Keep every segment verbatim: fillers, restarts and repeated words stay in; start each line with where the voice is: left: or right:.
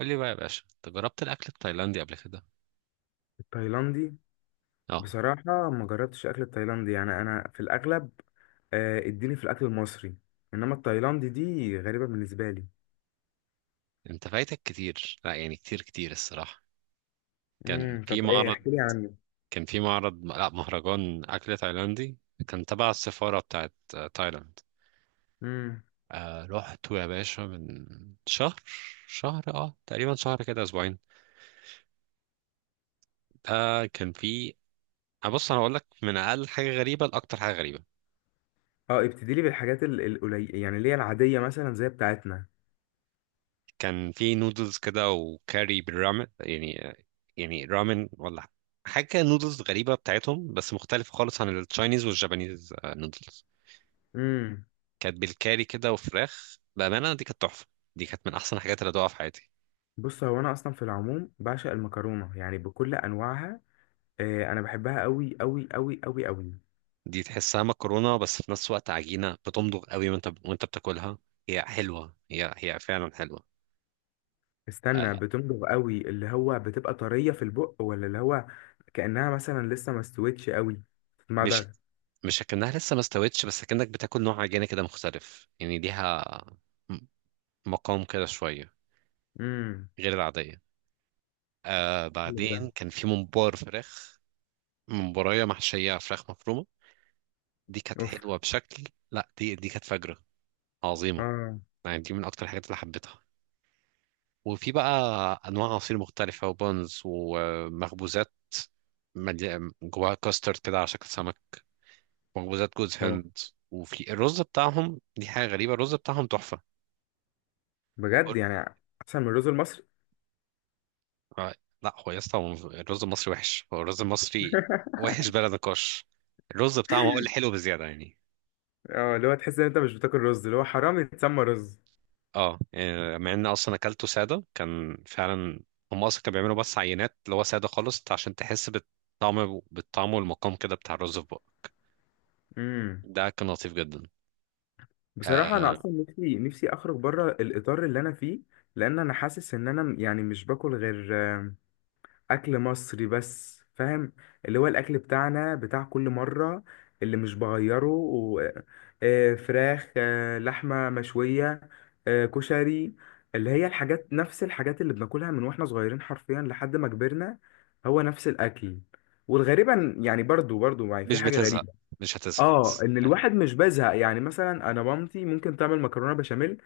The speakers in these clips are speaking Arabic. right: قول لي بقى يا باشا، انت جربت الاكل التايلاندي قبل كده؟
left: التايلاندي.
right: اه.
left: بصراحة ما جربتش أكل التايلاندي، يعني أنا في الأغلب آه، اديني في الأكل المصري. إنما التايلاندي دي غريبة بالنسبة لي.
right: انت فايتك كتير، لا يعني كتير كتير الصراحه. كان
left: امم
right: في
left: طب إيه؟
right: معرض
left: احكي لي عنه.
right: كان في معرض، لا، مهرجان اكل تايلاندي. كان تبع السفاره بتاعت آه، تايلاند.
left: امم
right: آه رحت يا باشا من شهر شهر، اه تقريبا شهر كده، اسبوعين. ده كان في. آه، بص انا هقول لك من اقل حاجه غريبه لاكتر حاجه غريبه.
left: اه، ابتدي لي بالحاجات ال- القليلة، يعني اللي هي العادية مثلا زي بتاعتنا.
right: كان في نودلز كده وكاري بالرامن، يعني يعني رامن ولا حاجة كده، نودلز غريبة بتاعتهم، بس مختلفة خالص عن التشاينيز والجابانيز، آه، نودلز.
left: امم
right: كانت بالكاري كده، وفراخ بأمانة دي كانت تحفة. دي كانت من أحسن الحاجات اللي دوقها في حياتي.
left: بص، هو أنا أصلا في العموم بعشق المكرونة، يعني بكل أنواعها. آه، أنا بحبها أوي أوي أوي أوي أوي.
right: دي تحسها مكرونة بس في نفس الوقت عجينة، بتمضغ قوي وانت وانت بتاكلها. هي حلوة، هي هي فعلا حلوة. آه،
left: استنى، بتنضغ أوي اللي هو بتبقى طرية في البق، ولا اللي هو كأنها مثلا لسه ما استوتش أوي
right: مش
left: تتمضغ؟
right: مش اكنها لسه ما استوتش، بس اكنك بتاكل نوع عجينة كده مختلف، يعني ليها م- مقام كده شوية
left: امم
right: غير العادية. آه،
left: حلو ده.
right: بعدين كان في ممبار فراخ، ممبراية محشية فراخ مفرومة. دي كانت
left: اوف.
right: حلوة بشكل. لا، دي دي كانت فجرة، عظيمة.
left: اه،
right: يعني دي من أكتر الحاجات اللي حبيتها. وفي بقى أنواع عصير مختلفة، وبونز، ومخبوزات ملي- جواها كاسترد كده على شكل سمك، مخبوزات جوز
left: اه،
right: هند. وفي الرز بتاعهم، دي حاجة غريبة، الرز بتاعهم تحفة.
left: بجد
right: قلت-
left: يعني؟ احسن من الرز المصري؟
right: آه، لا هو يا اسطى، هو الرز المصري وحش، هو الرز المصري وحش بلا نقاش. الرز بتاعهم هو اللي حلو بزيادة يعني.
left: اه، اللي هو تحس ان انت مش بتاكل رز، اللي هو حرام يتسمى رز.
right: اه. آه، مع ان اصلا اكلته ساده كان فعلا، هم اصلا كانوا بيعملوا بس عينات اللي هو ساده خالص عشان تحس بالطعم، بالطعم والمقام كده بتاع الرز في بقك.
left: امم
right: ده كان لطيف جدا.
left: بصراحه انا
right: آه.
left: اصلا نفسي نفسي اخرج بره الاطار اللي انا فيه. لان انا حاسس ان انا يعني مش باكل غير اكل مصري بس، فاهم؟ اللي هو الاكل بتاعنا بتاع كل مره اللي مش بغيره و... آه، فراخ، آه، لحمه مشويه، آه، كشري، اللي هي الحاجات، نفس الحاجات اللي بناكلها من واحنا صغيرين حرفيا لحد ما كبرنا. هو نفس الاكل. والغريبة إن- يعني برضو برضو، يعني في
right: مش
left: حاجة
right: بتزهق
left: غريبة.
right: مش هتزهق.
left: اه، ان الواحد مش بيزهق، يعني مثلا انا مامتي ممكن تعمل مكرونة بشاميل.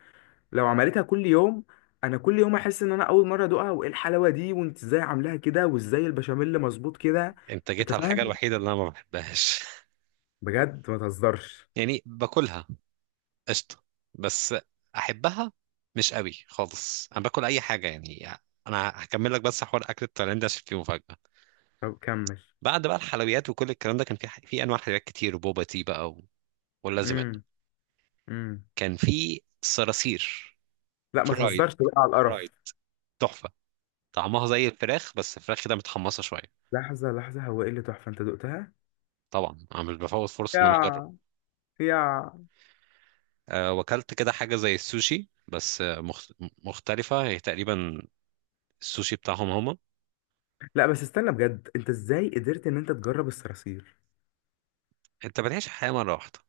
left: لو عملتها كل يوم، انا كل يوم احس ان انا اول مره ادوقها، وايه الحلاوه دي؟ وانت ازاي عاملاها كده؟ وازاي البشاميل مظبوط كده؟
right: انت
left: انت
right: جيت على الحاجه
left: فاهم؟
right: الوحيده اللي انا ما بحبهاش.
left: بجد، ما تهزرش.
right: يعني باكلها، قشطه، بس احبها مش قوي خالص، انا باكل اي حاجه يعني. انا هكمل لك بس حوار اكل التايلاندي عشان فيه مفاجاه.
left: طب كمل.
right: بعد بقى الحلويات وكل الكلام ده، كان في في انواع حلويات كتير، وبوبا تي بقى، و... واللازم.
left: امم امم
right: كان في صراصير
left: لا، ما
right: فرايد
left: تهزرش بقى على
right: فرايد،
left: القرف.
right: تحفه. طعمها زي الفراخ، بس الفراخ كده متحمصه شويه.
left: لحظه لحظه، هو ايه اللي تحفه انت دقتها؟
right: طبعا انا مش بفوت فرصه ان انا اجرب.
left: يا، يا،
right: أه، وكلت كده حاجه زي السوشي، بس آه، مخت... مختلفه هي تقريبا، السوشي بتاعهم هما.
left: لا بس استنى بجد، انت ازاي قدرت ان انت تجرب الصراصير؟
right: انت بتعيش الحياه مره واحده،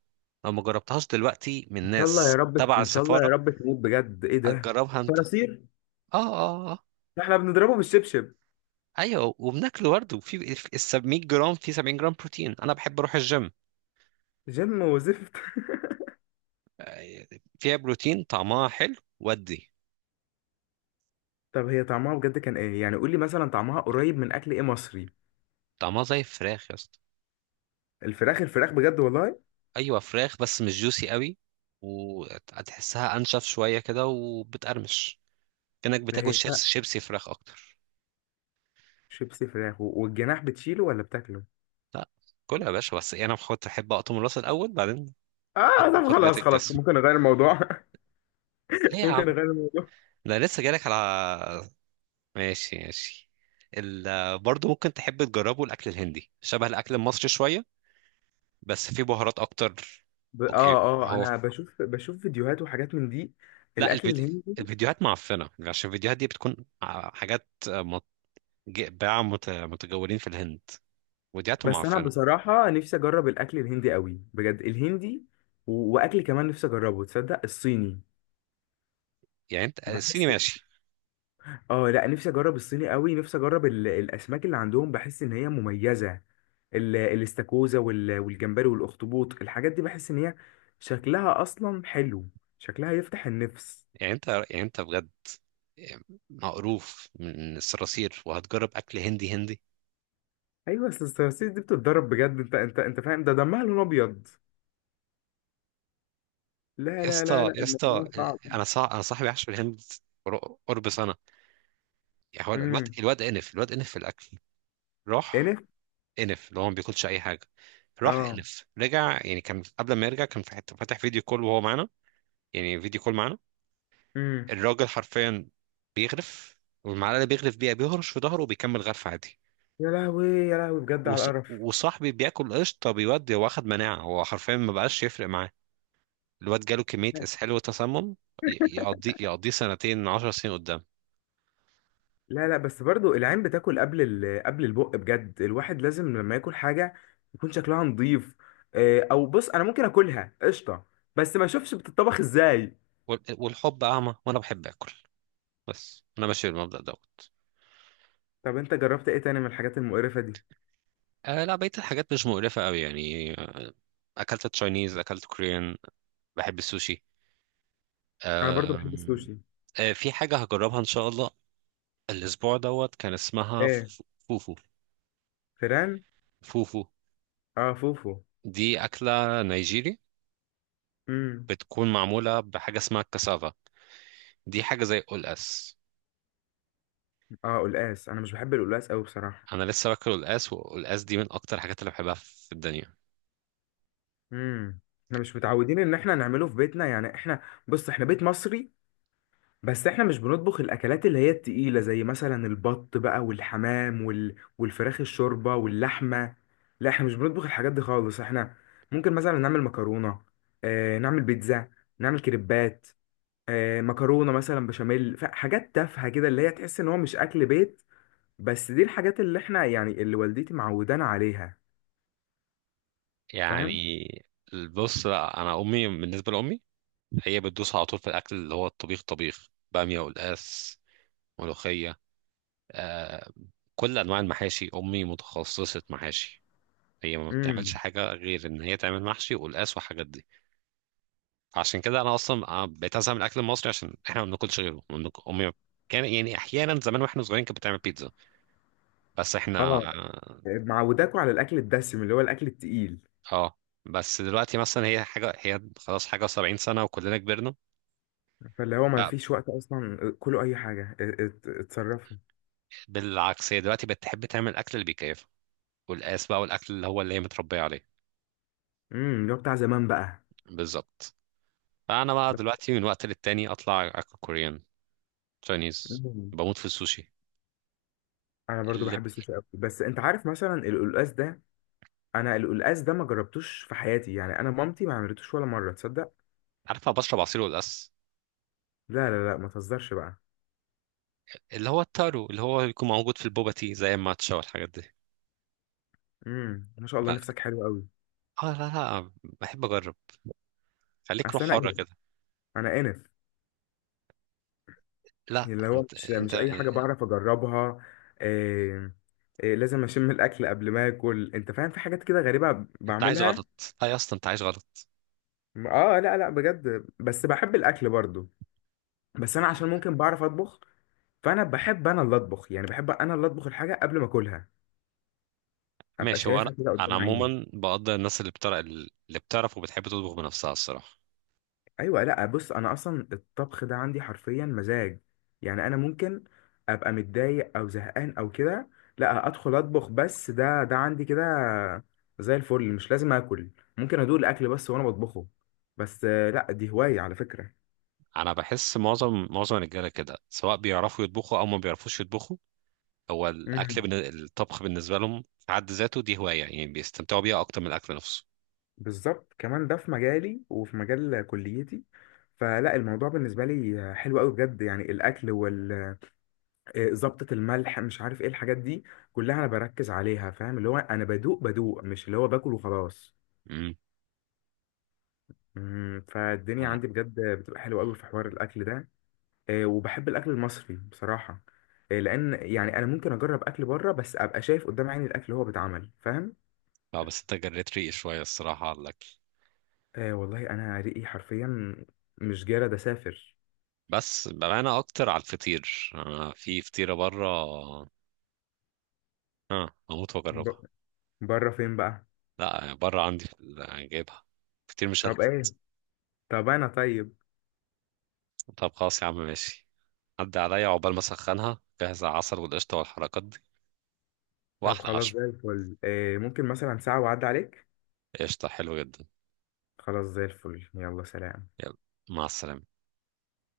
right: لو ما جربتهاش دلوقتي من
left: ان شاء الله يا
right: ناس
left: رب،
right: تبع
left: ان شاء الله يا
right: السفاره
left: رب تموت، بجد ايه ده؟
right: هتجربها انت؟ اه
left: صراصير؟
right: اه اه.
left: احنا بنضربه بالشبشب.
right: ايوه، وبناكله برضه، في في ال 700 جرام في 70 جرام بروتين، انا بحب اروح الجيم.
left: جيم وزفت.
right: آه، فيها بروتين، طعمها حلو ودي.
left: طب هي طعمها بجد كان ايه يعني؟ قول لي مثلا طعمها قريب من اكل ايه مصري؟
right: طعمها زي الفراخ يا اسطى،
left: الفراخ؟ الفراخ بجد والله؟
right: ايوه فراخ بس مش جوسي قوي، وهتحسها انشف شويه كده وبتقرمش، كانك
left: لا هي
right: بتاكل شيبس،
left: لا،
right: شيبسي فراخ اكتر.
left: شيبسي فراخ و- والجناح بتشيله ولا بتاكله؟
right: لا كلها يا باشا، بس انا بحط احب اقطم الراس الاول، بعدين
left: اه،
right: خد
left: طب
right: خد بقيه
left: خلاص خلاص،
right: الجسم.
left: ممكن اغير الموضوع؟
right: ليه يا
left: ممكن
right: عم؟
left: اغير الموضوع؟
right: ده لسه جالك على. ماشي ماشي. ال... برضه ممكن تحب تجربه الاكل الهندي، شبه الاكل المصري شويه بس فيه بهارات اكتر.
left: ب...
right: اوكي.
left: اه اه،
right: هو
left: انا بشوف بشوف فيديوهات وحاجات من دي.
right: لا،
left: الاكل
right: الفيديو،
left: الهندي؟
right: الفيديوهات معفنه، عشان الفيديوهات دي بتكون ع- حاجات، باعة مت- متجولين في الهند، وديعتهم
left: بس انا
right: معفنة.
left: بصراحة نفسي اجرب الاكل الهندي قوي، بجد الهندي و... واكل كمان نفسي اجربه، تصدق، الصيني.
right: يعني انت الصيني
left: بحس،
right: ماشي.
left: اه، لا، نفسي اجرب الصيني قوي. نفسي اجرب ال- الاسماك اللي عندهم، بحس ان هي مميزه. ال- الاستاكوزا وال- والجمبري والاخطبوط، الحاجات دي بحس ان هي شكلها اصلا حلو، شكلها يفتح النفس.
right: يعني انت يعني انت بجد مقروف من الصراصير وهتجرب اكل هندي؟ هندي؟
left: ايوه، اصل الصراصير دي بتتضرب بجد، انت انت انت فاهم؟ ده دمها لون ابيض. لا
right: يا
left: لا لا
right: اسطى
left: لا،
right: يا اسطى،
left: الموضوع صعب.
right: انا صاح انا صاحبي عاش في الهند قر- قرب سنة، يعني هو الواد
left: امم
right: الواد انف الواد انف في الاكل، راح
left: انف.
right: انف، اللي هو ما بياكلش اي حاجة. راح
left: اه.
right: انف، رجع، يعني كان قبل ما يرجع كان في حته فاتح فيديو كول وهو معانا، يعني فيديو كول معانا،
left: امم
right: الراجل حرفيا بيغرف، والمعلقه اللي بيغرف بيها بيهرش في ظهره وبيكمل غرف عادي.
left: يا لهوي، يا لهوي، بجد على
right: وص-
left: القرف.
right: وصاحبي بياكل قشطه بيودي، هو اخد مناعه، هو حرفيا ما بقاش يفرق معاه. الواد جاله كميه اسهال وتسمم، ي- يقضيه يقضيه سنتين عشر سنين قدام.
left: لا لا، بس برضو العين بتاكل قبل ال... قبل البق، بجد الواحد لازم لما ياكل حاجة يكون شكلها نظيف. آه، او بص، انا ممكن اكلها قشطة، بس ما اشوفش بتطبخ ازاي.
right: وال- والحب اعمى وانا بحب اكل، بس انا ماشي بالمبدأ دوت.
left: طب انت جربت ايه تاني من الحاجات المقرفة دي؟
right: آه، لا بقيه الحاجات مش مقرفه قوي يعني. آه، اكلت تشاينيز، اكلت كوريان، بحب السوشي.
left: انا برضو بحب
right: أم،
left: السوشي.
right: آه، في حاجة هجربها إن شاء الله الأسبوع دوت، كان اسمها
left: ايه؟
right: ف- فوفو.
left: فيران؟
right: فوفو
left: اه، فوفو.
right: دي أكلة نيجيري،
left: امم
right: بتكون معمولة بحاجة اسمها الكسافة، دي حاجة زي القلقاس.
left: اه، قلقاس، انا مش بحب القلقاس قوي بصراحة.
right: أنا لسه باكل القلقاس، والقلقاس دي من أكتر الحاجات اللي بحبها في الدنيا،
left: امم احنا مش متعودين ان احنا نعمله في بيتنا، يعني احنا، بص احنا بيت مصري، بس احنا مش بنطبخ الاكلات اللي هي التقيلة زي مثلا البط بقى والحمام وال... والفراخ الشوربة واللحمة. لا، احنا مش بنطبخ الحاجات دي خالص. احنا ممكن مثلا نعمل مكرونة، اه نعمل بيتزا، نعمل كريبات، اه مكرونة مثلا بشاميل، ف- حاجات تافهة كده اللي هي تحس ان هو مش اكل بيت. بس دي الحاجات اللي احنا يعني اللي والدتي معودانا عليها. فاهم؟
right: يعني. بص، لا أنا أمي، بالنسبة لأمي، هي بتدوس على طول في الأكل اللي هو الطبيخ، طبيخ بامية، والقلقاس، ملوخية، آه، كل أنواع المحاشي. أمي متخصصة محاشي، هي ما بتعملش
left: امم
right: حاجة غير إن هي تعمل محشي والقلقاس والحاجات دي. عشان كده أنا أصلا آه، بقيت أزهق من الأكل المصري، عشان إحنا ما بناكلش غيره، ما بناك- أمي كان، يعني، أحيانا زمان وإحنا صغيرين كانت بتعمل بيتزا، بس إحنا.
left: اه، معوداكوا على الاكل الدسم اللي هو الاكل التقيل.
right: اه. بس دلوقتي مثلا هي حاجة، هي خلاص حاجة وسبعين سنة وكلنا كبرنا.
left: فاللي هو ما فيش وقت اصلا، كله اي حاجه ات- ات- اتصرفوا.
right: فبالعكس هي دلوقتي بقت تحب تعمل الأكل اللي بيكيفها، والقاس بقى، والأكل اللي هو اللي هي متربية عليه.
left: امم اللي هو بتاع زمان بقى.
right: بالظبط. فأنا بقى
left: بس-
right: دلوقتي من وقت للتاني أطلع أكل كوريان، تشاينيز،
left: مم.
right: بموت في السوشي.
left: انا برضو
right: اللي.
left: بحب السوشي قوي، بس انت عارف مثلا القلقاس ده، انا القلقاس ده ما جربتوش في حياتي يعني، انا مامتي ما عملتوش ولا مره، تصدق؟
right: عارف أنا بشرب عصير والقاس،
left: لا لا لا، ما تهزرش بقى.
right: اللي هو التارو، اللي هو بيكون موجود في البوبا تي زي الماتشا والحاجات دي.
left: امم ما شاء الله،
right: ف-
left: نفسك حلو قوي.
right: اه، لا لا، بحب أجرب، خليك روح
left: اصل انا
right: حرة
left: انف،
right: كده.
left: انا انف،
right: لا
left: اللي هو
right: انت
left: مش
right: انت،
left: مش اي حاجه بعرف اجربها. إيه؟ إيه؟ لازم اشم الاكل قبل ما اكل، انت فاهم؟ في حاجات كده غريبه
right: انت عايز
left: بعملها.
right: غلط، لا يا اسطى انت عايز غلط.
left: اه لا لا، بجد بس بحب الاكل برضو. بس انا عشان ممكن بعرف اطبخ، فانا بحب انا اللي اطبخ، يعني بحب انا اللي اطبخ الحاجه قبل ما اكلها، ابقى
right: ماشي. هو انا،
left: شايفها كده
right: انا
left: قدام عيني.
right: عموما بقدر الناس اللي بتعرف، اللي بتعرف وبتحب تطبخ بنفسها، الصراحه.
left: ايوه، لا بص، انا اصلا الطبخ ده عندي حرفيا مزاج. يعني انا ممكن ابقى متضايق او زهقان او كده، لا ادخل اطبخ. بس ده ده عندي كده زي الفل. مش لازم اكل، ممكن ادوق الاكل بس وانا بطبخه. بس آه، لا دي هوايه على فكره.
right: انا بحس معظم معظم الرجاله كده، سواء بيعرفوا يطبخوا او ما بيعرفوش يطبخوا، هو الاكل بالن- الطبخ بالنسبه لهم في حد ذاته دي هوايه، يعني بيستمتعوا بيها اكتر من الاكل نفسه.
left: بالظبط، كمان ده في مجالي وفي مجال كليتي. فلا الموضوع بالنسبة لي حلو قوي بجد، يعني الأكل وال آه، ظبطة الملح، مش عارف ايه الحاجات دي كلها، أنا بركز عليها، فاهم؟ اللي هو أنا بدوق بدوق، مش اللي هو باكل وخلاص.
right: امم.
left: مم، فالدنيا
right: اه.
left: عندي بجد بتبقى حلوة قوي في حوار الأكل ده. آه، وبحب الأكل المصري بصراحة. آه، لأن يعني أنا ممكن أجرب أكل بره، بس أبقى شايف قدام عيني الأكل اللي هو بيتعمل، فاهم؟
right: آه، بس انت جريت ريقي شويه الصراحه على الاكل.
left: آه والله أنا ريقي حرفيا، مش جارد أسافر.
right: بس بمعنى اكتر على الفطير، انا في فطيره بره، اه اموت
left: ب-
right: واجربها.
left: بره فين بقى؟
right: لا بره عندي، في ال- جايبها، فطير
left: طب
right: مشلتت.
left: ايه؟ طب انا طيب.
right: طب خلاص يا عم ماشي، عدى عليا عقبال ما اسخنها، جهز العسل والقشطة والحركات دي،
left: طب
right: واحلى
left: خلاص
right: عشاء.
left: زي الفل. إيه؟ ممكن مثلا ساعة وعد عليك.
right: قشطة، حلو جدا.
left: خلاص زي الفل، يلا سلام.
right: يلا، مع السلامة.